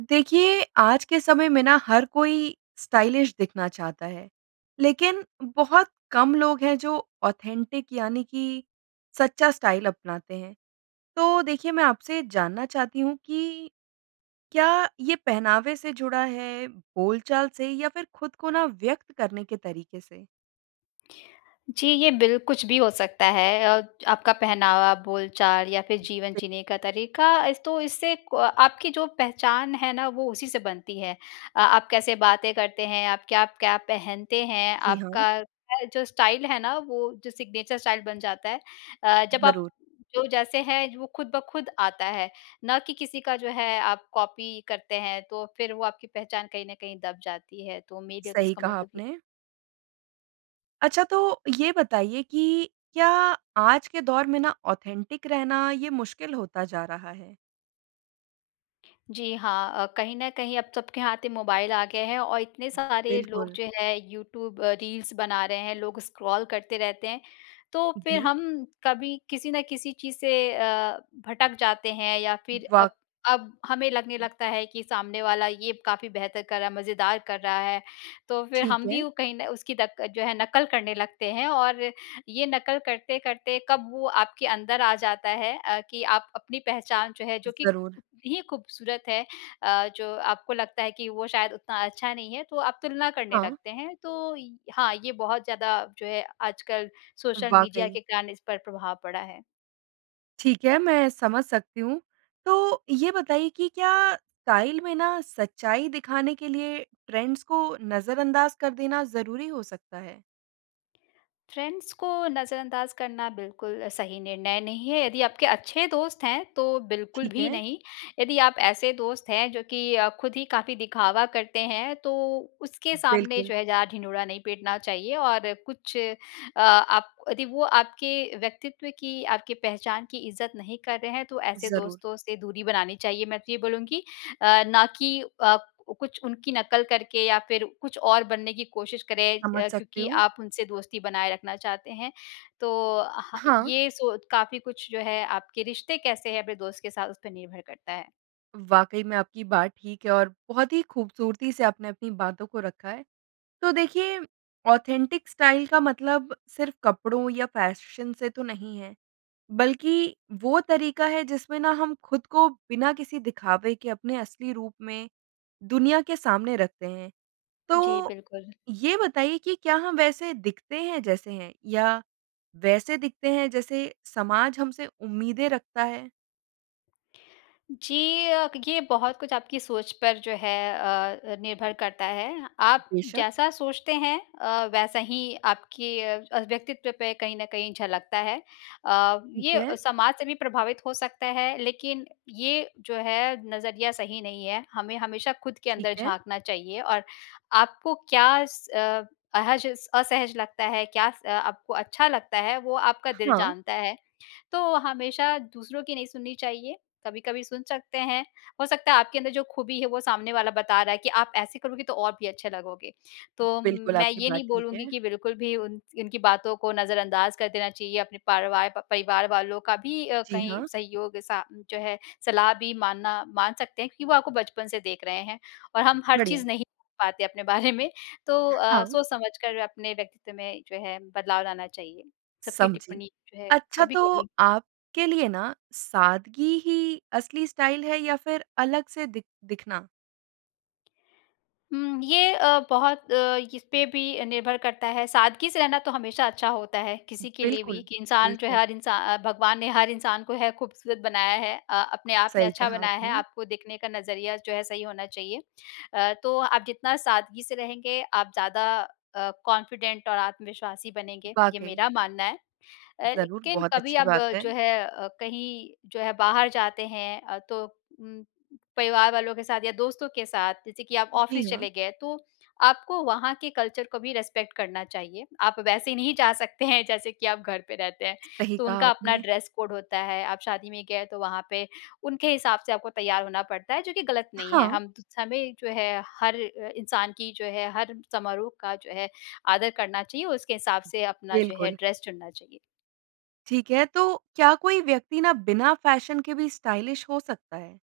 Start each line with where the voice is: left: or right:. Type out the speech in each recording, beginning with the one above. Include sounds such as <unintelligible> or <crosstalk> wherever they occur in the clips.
right: देखिए, आज के समय में ना हर कोई स्टाइलिश दिखना चाहता है, लेकिन बहुत कम लोग हैं जो ऑथेंटिक यानी कि सच्चा स्टाइल अपनाते हैं। तो देखिए, मैं आपसे ये जानना चाहती हूँ कि क्या ये पहनावे से जुड़ा है, बोलचाल से या फिर खुद को ना, व्यक़्त करने के तरीके से?
left: जी। ये बिल कुछ भी हो सकता है अ, आपका पहनावा, बोलचाल या फिर जीवन
right: <unintelligible>
left: जीने का तरीका। अस तो इससे क आपकी जो पहचान है ना वो उसी से बनती है। अ, आप कैसे बातें करते हैं, आप क्या-क्या पहनते हैं,
right: जी, हाँ।
left: आपका क्या जो स्टाइल है ना वो जो सिग्नेचर स्टाइल बन जाता है। अ, जब आप
right: ज़रूर।
left: जो जैसे हैं वो खुद ब खुद आता है, ना कि किसी का जो है आप कॉपी करते हैं, तो फिर वो आपकी पहचान कहीं न कहीं दब जाती है। तो मैं कहती हूँ
right: सही
left: इसका
right: कहा
left: मतलब कि
right: आपने। अच्छा, तो ये बताइए कि क्या आज के दौर में ना ऑथेंटिक रहना, ये मुश्किल होता जा रहा है?
left: जी, हाँ। अ, कहीं न कहीं अब सबके हाथ मोबाइल आ गए हैं और इतने सारे लोग
right: बिल्कुल।
left: जो हैं यूट्यूब अ, रील्स बना रहे हैं, लोग स्क्रॉल करते रहते हैं। तो फिर
right: जी।
left: हम कभी किसी न किसी चीज़ से अ, भटक जाते हैं, या फिर
right: वाक़
left: अब अब हमें लगने लगता है कि सामने वाला ये काफ़ी बेहतर कर रहा है, मज़ेदार कर रहा है, तो फिर हम
right: ठीक
left: भी
right: है।
left: उ कहीं न उसकी दक जो है नकल करने लगते हैं। और ये नकल करते-करते कब वो आपके अंदर आ जाता है अ, कि आप अपनी पहचान जो है जो कि
right: ज़रूर।
left: कितनी ही खूबसूरत है अ, जो आपको लगता है कि वो शायद उतना अच्छा नहीं है, तो आप तुलना करने
right: हाँ।
left: लगते हैं। तो इ हाँ, ये बहुत ज़्यादा जो है आजकल सोशल मीडिया
right: वाक़ई।
left: के कारण इस पर प्रभाव पड़ा है।
right: ठीक है, मैं समझ सकती हूँ। तो ये बताइए कि क्या स्टाइल में ना सच्चाई दिखाने के लिए ट्रेंड्स को नज़रअंदाज़ कर देना ज़रूरी हो सकता है?
left: फ़्रेंड्स को नज़रअंदाज़ करना बिल्कुल अ, सही निर्णय नहीं है, यदि आपके अच्छे दोस्त हैं, तो बिल्कुल
right: ठीक
left: भी
right: है।
left: नहीं। यदि आप ऐसे दोस्त हैं जो कि अ, खुद ही काफ़ी दिखावा करते हैं, तो उसके सामने
right: बिल्कुल।
left: जो है ज़्यादा ढिंढोरा नहीं पीटना चाहिए। और कुछ अ, आप यदि वो आपके व्यक्तित्व की, आपकी पहचान की इज़्ज़त नहीं कर रहे हैं, तो ऐसे
right: ज़रूर।
left: दोस्तों से दूरी बनानी चाहिए, मैं तो ये बोलूँगी अ, ना कि अ, कुछ उनकी नकल करके या फिर कुछ और बनने की कोशिश करें
right: समझ
left: अ,
right: सकती
left: क्योंकि
right: हूँ।
left: आप उनसे दोस्ती बनाए रखना चाहते हैं। तो ह
right: हाँ।
left: ये सोच काफ़ी कुछ जो है आपके रिश्ते कैसे हैं अपने दोस्त के साथ, उसपे निर्भर करता है।
right: वाक़ई में, आपकी बात ठीक है और बहुत ही खूबसूरती से आपने अपनी बातों को रखा है। तो देखिए, ऑथेंटिक स्टाइल का मतलब सिर्फ़ कपड़ों या फ़ैशन से तो नहीं है, बल्कि वो तरीका है जिसमें ना हम खुद को बिना किसी दिखावे के अपने असली रूप में दुनिया के सामने रखते हैं।
left: जी,
right: तो,
left: बिल्कुल।
right: ये बताइए कि क्या हम वैसे दिखते हैं जैसे हैं, या वैसे दिखते हैं जैसे समाज हमसे उम्मीदें रखता है?
left: जी। अ, ये बहुत कुछ आपकी सोच पर जो है अ अ, निर्भर करता है, आप
right: बेशक।
left: जैसा सोचते हैं अ, वैसा ही आपके अ, व्यक्तित्व पे कहीं न कहीं झलक्ता है। अ,
right: ठीक
left: ये
right: है।
left: समाज से भी प्रभावित हो सकता है, लेकिन, ये जो है नज़रिया सही नहीं है। हमें हमेशा खुद के
right: ठीक
left: अंदर
right: है।
left: झाँकना चाहिए और आपको क्या स अहज असहज लगता है, क्या स आपको अच्छा लगता है वो आपका दिल
right: हाँ।
left: जानता है। तो हमेशा दूसरों की नहीं सुननी चाहिए। कभी-कभी सुन सकते हैं। हो सकता है आपके अंदर जो ख़ूबी है वो सामने वाला बता रहा है कि, आप ऐसे करोगे तो और भी अच्छे लगोगे। तो
right: बिल्कुल,
left: मैं
right: आपकी
left: ये
right: बात
left: नहीं
right: ठीक
left: बोलूँगी
right: है।
left: कि बिल्कुल भी उन उनकी बातों को नज़रअंदाज कर देना चाहिए। अपने पारवार परिवार वालों का भी
right: जी,
left: कहीं
right: हाँ।
left: सहयोग सा जो है, सलाह भी मानना मान सकते हैं क्योंकि वो आपको बचपन से देख रहे हैं, और हम हर चीज़
right: बढ़िया।
left: नहीं <unintelligible> पाते अपने बारे में। तो अ,
right: हाँ।
left: सोच समझकर अपने व्यक्तित्व में जो है, बदलाव लाना चाहिए। सबकी
right: समझी,
left: टिप्पणी जो है,
right: अच्छा तो
left: कभी-कभी।
right: आपके लिए ना, सादगी ही असली स्टाइल है या फ़िर अलग से दिख दिखना?
left: हुँ। ये अ, बहुत अ, इस पे भी निर्भर करता है सादगी से रहना तो हमेशा अच्छा होता है किसी के लिए भी
right: बिल्कुल,
left: कि इंसान जो है
right: बिल्कुल।
left: हर इंसान अ भगवान ने हर इंसान को है खूबसूरत बनाया है। अ, अपने आप में
right: सही
left: अच्छा
right: कहा
left: बनाया है,
right: आपने।
left: आपको देखने का नज़रिया जो है सही होना चाहिए। अ, तो आप जितना सादगी से रहेंगे आप ज़्यादा अ, कॉन्फिडेंट और आत्मविश्वासी बनेंगे, ये
right: वाक़ई।
left: मेरा मानना है। अ,
right: ज़रूर,
left: लेकिन
right: बहुत
left: कभी
right: अच्छी
left: अब
right: बात है।
left: जो है अ, कहीं जो है बाहर जाते हैं अ, तो उम परिवार वालों के साथ या दोस्तों के साथ जैसे कि आप
right: जी,
left: ऑफिस
right: हाँ।
left: चले गए तो आपको वहाँ के कल्चर को भी रिस्पेक्ट करना चाहिए। आप वैसे नहीं जा सकते हैं जैसे कि आप घर पे रहते हैं।
right: सही
left: तो
right: कहा
left: उनका अपना
right: आपने।
left: ड्रेस कोड होता है आप शादी में गए तो वहाँ पे उनके हिसाब से आपको तैयार होना पड़ता है जो कि गलत नहीं है।
right: हाँ।
left: हम हमें जो है हर अ, इंसान की जो है, हर समारोह का जो है आदर करना चाहिए उसके हिसाब से अपना जो है
right: बिल्कुल।
left: ड्रेस चुनना चाहिए।
right: ठीक है तो क्या कोई व्यक्ति ना बिना फ़ैशन के भी स्टाइलिश हो सकता है?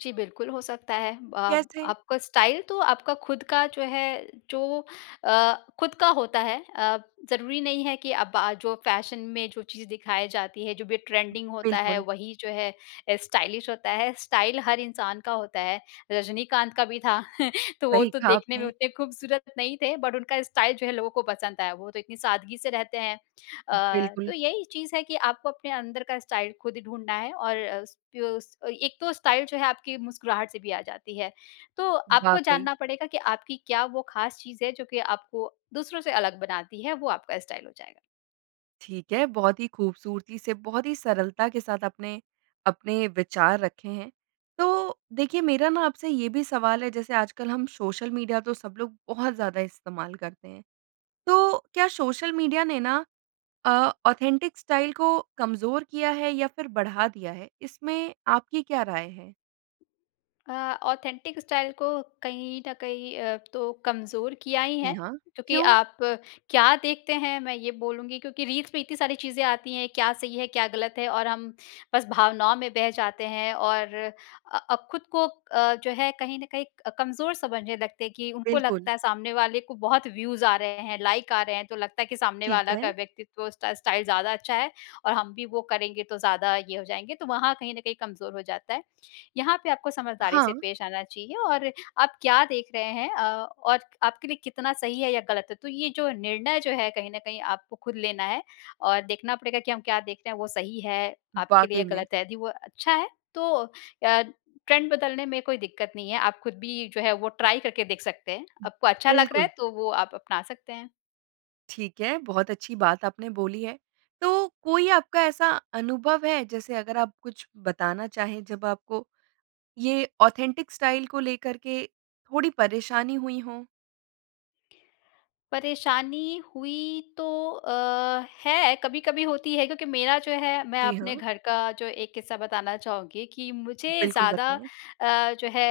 left: जी, बिल्कुल हो सकता है। अब
right: कैसे?
left: आपका स्टाइल तो आपका खुद का जो है, जो अ, खुद का होता है। अ, ज़रूरी नहीं है कि अब आज जो फ़ैशन में जो चीज़ दिखाई जाती है जो भी ट्रेंडिंग होता है
right: बिल्कुल।
left: वही जो है अ, स्टाइलिश होता है। स्टाइल हर इंसान का होता है। रजनीकांत का भी था <chuckles> तो वो
right: सही
left: तो
right: कहा
left: देखने में
right: आपने।
left: उतने खूबसूरत नहीं थे बट उनका स्टाइल जो है लोगों को पसंद आया वो तो इतनी सादगी से रहते हैं। अ, तो
right: बिल्कुल।
left: यही चीज़ है कि आपको अपने अंदर का स्टाइल खुद ही ढूँढना है और स एक तो स्टाइल जो है आपकी मुस्कुराहट से भी आ जाती है। तो आपको
right: वाक़ई।
left: जानना पड़ेगा कि आपकी क्या वो ख़ास चीज़ है जो कि आपको दूसरों से अलग बनाती है वो आपका स्टाइल हो जाएगा।
right: ठीक है। बहुत ही ख़ूबसूरती से बहुत ही सरलता के साथ आपने अपने विचार रखें हैं। तो देखिए मेरा ना आपसे ये भी सवाल है। जैसे आजकल हम सोशल मीडिया तो सब लोग बहुत ज़्यादा इस्तेमाल करते हैं। तो क्या सोशल मीडिया ने ना अ, ऑथेंटिक स्टाइल को कमज़ोर किया है या फ़िर बढ़ा दिया है? इसमें आपकी क्या राय हैं?
left: अ, ऑथेंटिक स्टाइल को कहीं न कहीं अ, तो कमज़ोर किया ही
right: जी,
left: हैं।
right: हाँ।
left: क्योंकि
right: क्यों?
left: आप क्या देखते हैं? मैं ये बोलूँगी क्योंकि रील्स में इतनी सारी चीज़ें आती हैं। क्या सही है, क्या गलत है? और हम बस भावनाओं में बह जाते हैं और अ, अब खुद को अ, जो है कहीं न कहीं क कमज़ोर समझने लगते हैं। कि उनको
right: बिल्कुल।
left: लगता है सामने वाले को बहुत व्यूज़ आ रहे हैं, लाइक आ रहे हैं। तो लगता है कि सामने
right: ठीक
left: वाला का
right: है।
left: व्यक्तित्व उस स्टा स्टाइल ज़्यादा अच्छा है, और हम भी वो करेंगे तो ज़्यादा ये हो जाएँगे। तो वहाँ कहीं न कहीं कमज़ोर हो जाता है। यहाँ पे आपको समझदारी से
right: हाँ।
left: पेश आना चाहिए, और आप क्या देख रहे हैं अ, और आपके लिए कितना सही है या ग़लत है। तो ये जो निर्णय जो है कहीं न कहीं आपको खुद लेना है और देखना पड़ेगा कि हम क्या देखते हैं? वो सही है आपके लिए
right: वाकई में।
left: ग़लत है। यदि वो अच्छा है तो अ, ट्रेंड बदलने में कोई दिक्कत नहीं है। आप खुद भी जो है वो ट्राय करके देख सकते हैं।
right: उ
left: आपको अच्छा लग रहा है
right: बिल्कुल।
left: तो वो आप अपना सकते हैं।
right: ठीक है। बहुत अच्छी बात आपने बोली है। तो कोई आपका ऐसा अनुभव है? जैसे अगर आप कुछ बताना चाहे। जब आपको ये ऑथेंटिक स्टाइल को लेकर के थोड़ी परेशानी हुईं हों?
left: परेशानी हुई तो अ, है, कभी-कभी होती है। क्योंकि मेरा जो है, मैं
right: जी,
left: अपने
right: हाँ।
left: घर का जो एक किस्सा बताना चाहूँगी कि मुझे
right: बिल्कुल,
left: ज़्यादा
right: बताएँ।
left: अ, जो है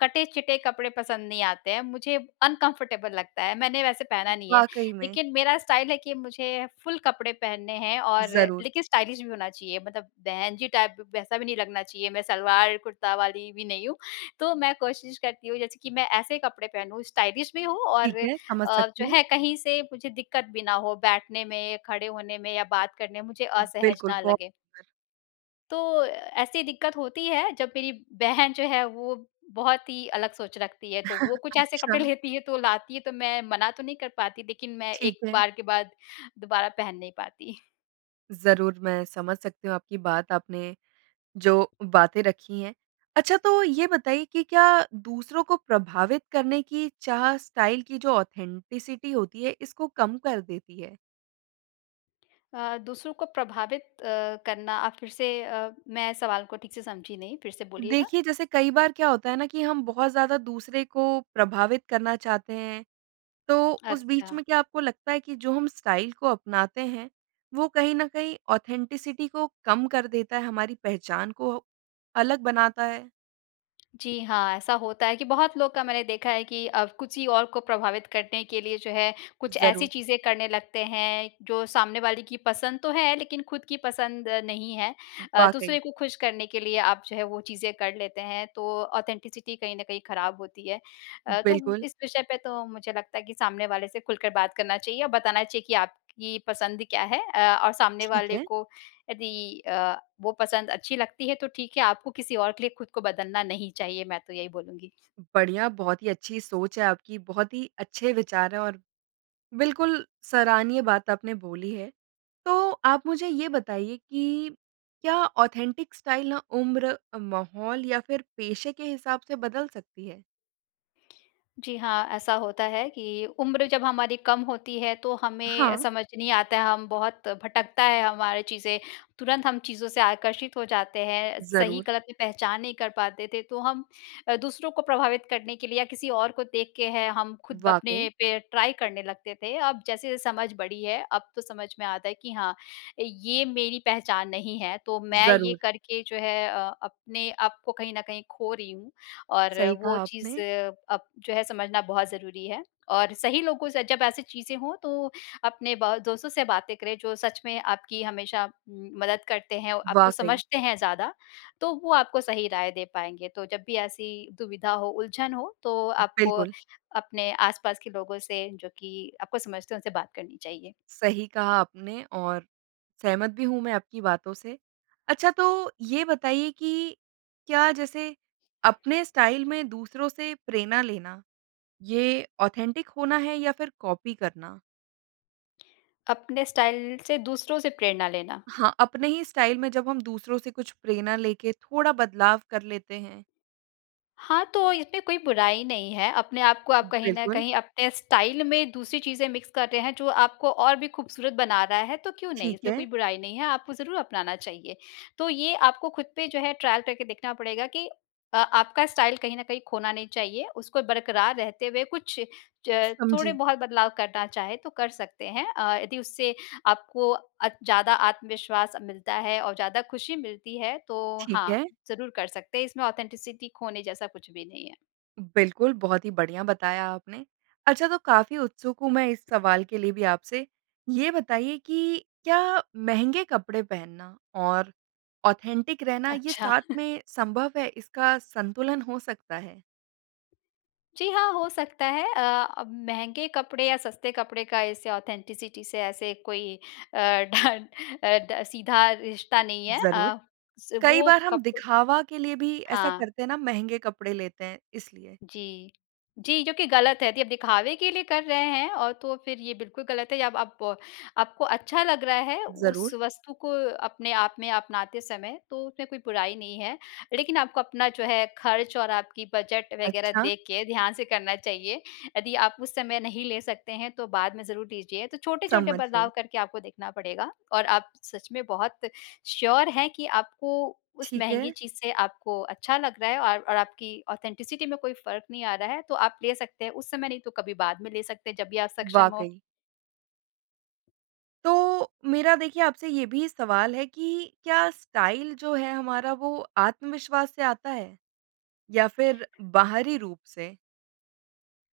left: कटे-चिटे कपड़े पसंद नहीं आते हैं। मुझे अनकम्फ़र्टेबल लगता है। मैंने वैसे पहना नहीं है,
right: वाक़ई में।
left: लेकिन मेरा स्टाइल है कि मुझे फ़ुल कपड़े पहनने हैं और
right: ज़रूर।
left: लेकिन स्टाइलिश भी होना चाहिए। मतलब बहन जी टाइप वैसा भी नहीं लगना चाहिए। मैं सलवार, कुर्ता वाली भी नहीं हूँ। तो मैं कोशिश करती हूँ। जैसे कि मैं ऐसे कपड़े पहनूँ, स्टाइलिश भी हो और
right: ठीक
left: अ,
right: है। समझ सकती
left: जो
right: हूँ।
left: है कहीं से मुझे दिक्कत भी ना हो बैठने में, खड़े होने में या बात करने में। मुझे असहज
right: बिल्कुल।
left: ना
right: ब
left: लगे।
right: <unintelligible>
left: तो ऐसी दिक्कत होती है। जब मेरी बहन जो है। वो बहुत ही अलग सोच रखती है तो, वो
right: <chuckles>
left: कुछ ऐसे कपड़े
right: अच्छा।
left: लेती है। तो लाती है तो मैं मना तो नहीं कर पाती। लेकिन मैं
right: ठीक
left: एक
right: है।
left: बार के बाद दुबारा पहन नहीं पाती।
right: ज़रूर मैं समझ सकती हूँ, आपकी बात आपने जो बातें रखी हैं। अच्छा तो ये बताइए कि क्या दूसरों को प्रभावित करने की चाह स्टाइल की जो ऑथेंटिसिटी होती है इसको कम कर देती है?
left: अ, दूसरों को प्रभावित अ, करना आप फ़िर से अ मैं सवाल को ठीक से समझी नहीं, फ़िर से बोलिएगा।
right: देखिए जैसे कई बार क्या होता है ना, कि हम बहुत ज़्यादा दूसरे को प्रभावित करना चाहते हैं। तो उस बीच
left: अच्छा।
right: में क्या आपको लगता है कि जो हम स्टाइल को अपनाते हैं वो कहीं न कहीं ऑथेंटिसिटी को कम कर देता है हमारी पहचान को अलग बनाता है?
left: जी, हाँ। ऐसा होता है कि बहुत लोग का मैंने देखा है कि अब कुछ ही और को प्रभावित करने के लिए जो है कुछ ऐसी
right: ज़रूर।
left: चीज़ें करने लगते हैं जो सामने वाली की पसंद तो है लेकिन खुद की पसंद नहीं है। अ, दूसरे
right: वाक़ई।
left: को खुश करने के लिए आप जो है वो चीज़ें कर लेते हैं तो ऑथेंटिसिटी कहीं न कहीं ख़राब होती है। अ, तो
right: बिल्कुल।
left: इस विषय पे तो मुझे लगता है कि सामने वाले से खुलकर बात करना चाहिए और बताना चाहिए कि आपकी पसंद क्या है, अ, और सामने
right: ठीक
left: वाले
right: है।
left: को यदि अ, वो पसंद अच्छी लगती है तो ठीक है आपको किसी और के लिए खुद को बदलना नहीं चाहिए। मैं तो यही बोलूँगी।
right: बढ़िया बहुत ही अच्छी सोच है आपकी बहुत ही अच्छे विचार हैं। और बिल्कुल सराहनीय बात अपने बोली है। तो आप मुझे ये बताइए कि क्या ऑथेंटिक स्टाइल ना उम्र अ, माहौल या फ़िर पेशे के हिसाब से बदल सकती है?
left: जी हाँ। ऐसा होता है कि उम्र जब हमारी कम होती है तो हमें
right: हाँ।
left: समझ नहीं आता है, हम बहुत भटकता है हमारी चीज़ें। तुरंत हम चीज़ों से आकर्षित हो जाते हैं,
right: ज़रूर।
left: सही-गलत में पहचान नहीं कर पाते थे तो हम अ, दूसरों को प्रभावित करने के लिए या किसी और को देख के हैं हम खुद अपने
right: वाक़ई।
left: पे ट्राई करने लगते थे। अब जैसे-जैसे समझ बड़ी है, अब तो समझ में आता है कि हाँ, ये मेरी पहचान नहीं है, तो मैं ये
right: ज़रूर।
left: करके जो है अ, अपने आपको कहीं न कहीं खो रही हूँ और
right: सही
left: वो
right: कहा
left: चीज़
right: आपने।
left: अब जो है समझना बहुत ज़रूरी है और सही लोगों से जब ऐसी चीज़ें हों तो अपने ब दोस्तों से बातें करें जो सच में आपकी हमेशा मदद करते हैं, आपको
right: वाक़ई।
left: समझते हैं ज़्यादा। तो वो आपको सही राय दे पाएँगे। तो जब भी ऐसी दुविधा हो, उलझन हो तो आपको
right: बिल्कुल।
left: अपने आस-पास के लोगों से जो कि आपको समझते हैं उनसे बात करनी चाहिए।
right: सही कहा आपने और सहमत भी हूँ मैं आपकी बातों से, अच्छा तो ये बताइए कि क्या जैसे अपने स्टाइल में दूसरों से प्रेरणा लेना ये ऑथेंटिक होना है या फिर कॉपी करना?
left: अपने स्टाइल से दूसरों से प्रेरणा लेना?
right: हाँ, अपने ही स्टाइल में जब हम दूसरों से कुछ प्रेरणा लेके थोड़ा बदलाव कर लेते हैं।
left: हाँ, तो इसमें कोई बुराई नहीं है, अपने आपको आप कहीं न
right: बिल्कुल।
left: कहीं अपने स्टाइल में दूसरी चीज़ें मिक्स कर रहे हैं जो आपको और भी खूबसूरत बना रहा है, तो क्यों नहीं,
right: ठीक
left: इसमें
right: है।
left: कोई बुराई नहीं है, आपको ज़रूर अपनाना चाहिए। तो ये आपको खुद पे जो है ट्रायल करके देखना पड़ेगा कि अ, आपका स्टाइल कहीं न कहीं खोना नहीं चाहिए, उसको बरकरार रहते हुए कुछ च थोड़े
right: समझी।
left: बहुत बदलाव करना चाहें तो कर सकते हैं। अ, यदि उससे आपको अ, ज़्यादा आत्मविश्वास मिलता है और ज़्यादा खुशी मिलती है, तो
right: ठीक
left: हाँ,
right: है।
left: ज़रूर कर सकते हैं, इसमें ऑथेंटिसिटी खोने जैसा कुछ भी नहीं है।
right: बिल्कुल, बहुत ही बढ़िया बताया आपने। अच्छा तो काफ़ी उत्सुक हूँ मैं इस सवाल के लिए भी आपसे ये बताइए कि क्या महँगे कपड़े पहनना और ऑथेंटिक रहना ये
left: अच्छा।
right: साथ
left: <chuckles>
right: में संभव है? इसका संतुलन हो सकता है?
left: जी हाँ, हो सकता है। अ, अब महँगे कपड़े या सस्ते कपड़े का इससे ऑथेंटिसिटी से ऐसे कोई अ, ढ अ, ड सीधा रिश्ता नहीं है।
right: ज़रूर।
left: अ, स
right: कई
left: वो
right: बार हम
left: कप
right: दिखावा के लिए भी ऐसा
left: हाँ।
right: करते हैं ना, महँगे कपड़े लेते हैं इसलिए।
left: जी। जी, जो कि गलत है, यदि दिखावे के लिए कर रहे हैं और तो फिर ये बिल्कुल गलत है या अब अप आपको अच्छा लग रहा है उस
right: ज़रूर।
left: वस्तु को अपने आप में अपनाते समय तो उसमें कोई बुराई नहीं है। लेकिन आपको अपना जो है खर्च और आपकी बजट वगैरह
right: अच्छा।
left: देख के ध्यान से करना चाहिए। यदि आप उस समय नहीं ले सकते हैं, तो बाद में ज़रूर लीजिए, तो छोटे-छोटे
right: समझ गई।
left: बदलाव करके आपको देखना पड़ेगा। और आप सच में बहुत श्योर हैं कि आपको उस
right: ठीक
left: महँगी
right: है।
left: चीज़ से आपको अच्छा लग रहा है और और आपकी ऑथेंटिसिटी में कोई फ़र्क़ नहीं आ रहा है, तो आप ले सकते हैं। उस समय नहीं तो कभी बाद में ले सकते, जब भी आप सक्षम हो।
right: वाक़ई। तो मेरा देखिए आपसे ये भी सवाल है कि क्या स्टाइल जो है हमारा वो आत्मविश्वास से आता है? या फिर बाहरी रूप से?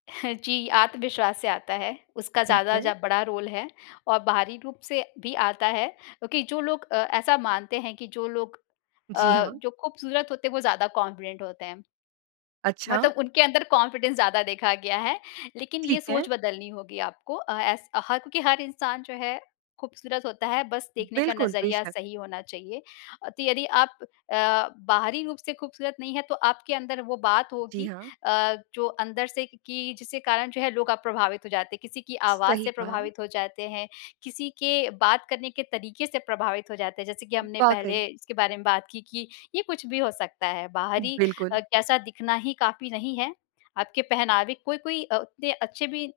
left: <chuckles> जी, आत्मविश्वास से आता है, उसका
right: ठीक
left: ज़्यादा
right: है।
left: जब बड़ा रोल है और बाहरी रूप से भी आता है, क्योंकि जो लोग अ, ऐसा मानते हैं कि जो लोग
right: जी
left: अ,
right: हाँ।
left: जो खूबसूरत होते हैं, वो ज़्यादा कॉन्फिडेंट होते हैं।
right: अच्छा।
left: मतलब उनके अंदर कॉन्फिडेंस ज़्यादा देखा गया है, लेकिन ये
right: ठीक है।
left: सोच बदलनी होगी आपको। अ, ऐस हक कि हर इंसान जो है खूबसूरत होता है, बस देखने का
right: बिल्कुल।
left: नज़रिया
right: बेशक।
left: सही होना चाहिए। तो यदि आप अ, बाहरी रूप से खूबसूरत नहीं है, तो आपके अंदर वो बात
right: जी
left: होगी
right: हाँ।
left: अ, जो अंदर से कि कि जिसके कारण जो है लोग अ, प्रभावित हो जाते हैं। किसी की आवाज़
right: सही
left: से
right: कहा।
left: प्रभावित हो जाते हैं, किसी के बात करने के तरीके से प्रभावित हो जाते हैं, जैसे कि हमने
right: वाक़ई।
left: पहले इसके बारे में बात की, कि ये कुछ भी हो सकता है बाहरी
right: बिल्कुल।
left: कैसा दिखना ही काफ़ी नहीं है। आपके पहनावे कोई-कोई अ, उतने अच्छे भी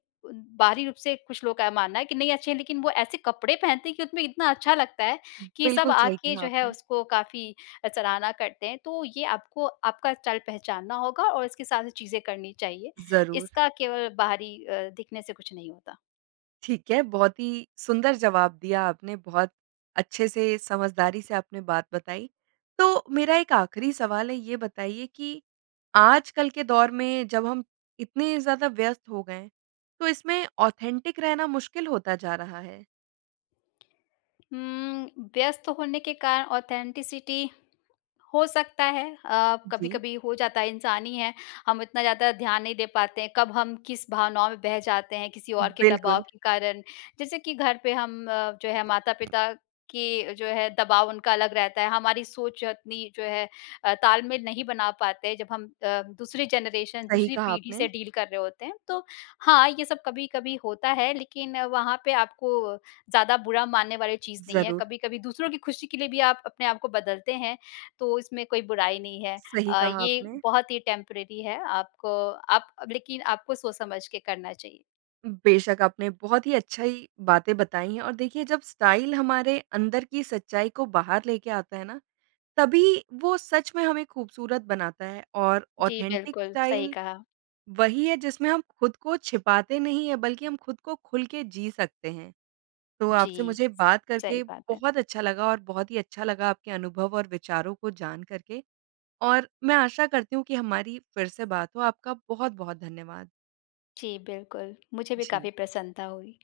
left: बाहरी रूप से कुछ लोग का ये मानना है कि नहीं, अच्छे हैं, लेकिन वो ऐसे कपड़े पहनते हैं कि उसमें इतना अच्छा लगता है कि सब
right: बिल्कुल सही
left: आके
right: कहा
left: जो है
right: आपने।
left: उसको काफ़ी अ, सराहना करते हैं। तो ये आपको आपका स्टाइल पहचानना होगा और इसके साथ-साथ चीज़ें करनी चाहिए।
right: ज़रूर।
left: इसका केवल बाहरी अ, दिखने से कुछ नहीं होता।
right: ठीक है, बहुत ही सुंदर जवाब दिया आपने, बहुत अच्छे से, समझदारी से, आपने बात बताई। तो मेरा एक आखिरी सवाल है, ये बताइए कि आजकल के दौर में जब हम इतने ज़्यादा व्यस्त हो गए हैं, तो इसमें ऑथेन्टिक रहना मुश्किल होता जा रहा है?
left: हुँ, व्यस्त होने के कारण ऑथेन्टिसिटी हो सकता है। अ,
right: जी।
left: कभी-कभी हो जाता है, इंसान हीं हैं, हम इतना ज़्यादा ध्यान नहीं दे पाते हैं, कब हम किस भावनाओं में बह जाते हैं, किसी और के दबाव
right: बिल्कुल।
left: के कारण। जैसे कि घर पे हम अ, जो है माता-पिता के जो है दबाव उनका अलग रहता है, हमारी सोच अपनी जो है अ, ताल-मेल में नहीं बना पाते, जब हम अ, दूसरी जनरेशन अ,
right: सही
left: दूसरी
right: कहा
left: पीढ़ी से
right: आपने।
left: डील कर रहे होते हैं। तो हाँ, ये सब कभी-कभी होता है, लेकिन वहाँ पे आपको ज़्यादा बुरा मानने वाली चीज़ नहीं है।
right: ज़रूर।
left: कभी-कभी दूसरों की खुशी के लिए भी आप अपने आप को बदलते हैं, तो इसमें कोई बुराई नहीं है।
right: सही
left: अ,
right: कहा
left: ये
right: आपने।
left: बहुत ही टेम्परेरी है। आपको आप अब लेकिन आपको सोच समझ के करना चाहिए।
right: बेशक, आपने बहुत ही अच्छाई बातें बताई हैं और देखिए, जब स्टाइल हमारे अंदर की सच्चाई को बाहर लेके आता है ना, तभी वो सच में हमें ख़ूबसूरत बनाता है और
left: जी,
right: ऑथेन्टिक
left: बिल्कुल। सही
right: स्टाइल
left: कहा।
right: वही है, जिसमें हम खुद को छिपाते नहीं हैं, बल्कि हम खुद को खुल के जी सकते हैं। तो आपसे
left: जी।
right: मुझे बात
left: सही
right: करके
left: बात है।
right: बहुत अच्छा लगा और बहुत ही अच्छा लगा आपके अनुभव और विचारों को जानकर के और मैं आशा करती हूँ कि हमारी फिर से बात हो। आपका बहुत-बहुत धन्यवाद।
left: जी, बिल्कुल। मुझे भी
right: जी।
left: काफ़ी प्रसन्नता हुई।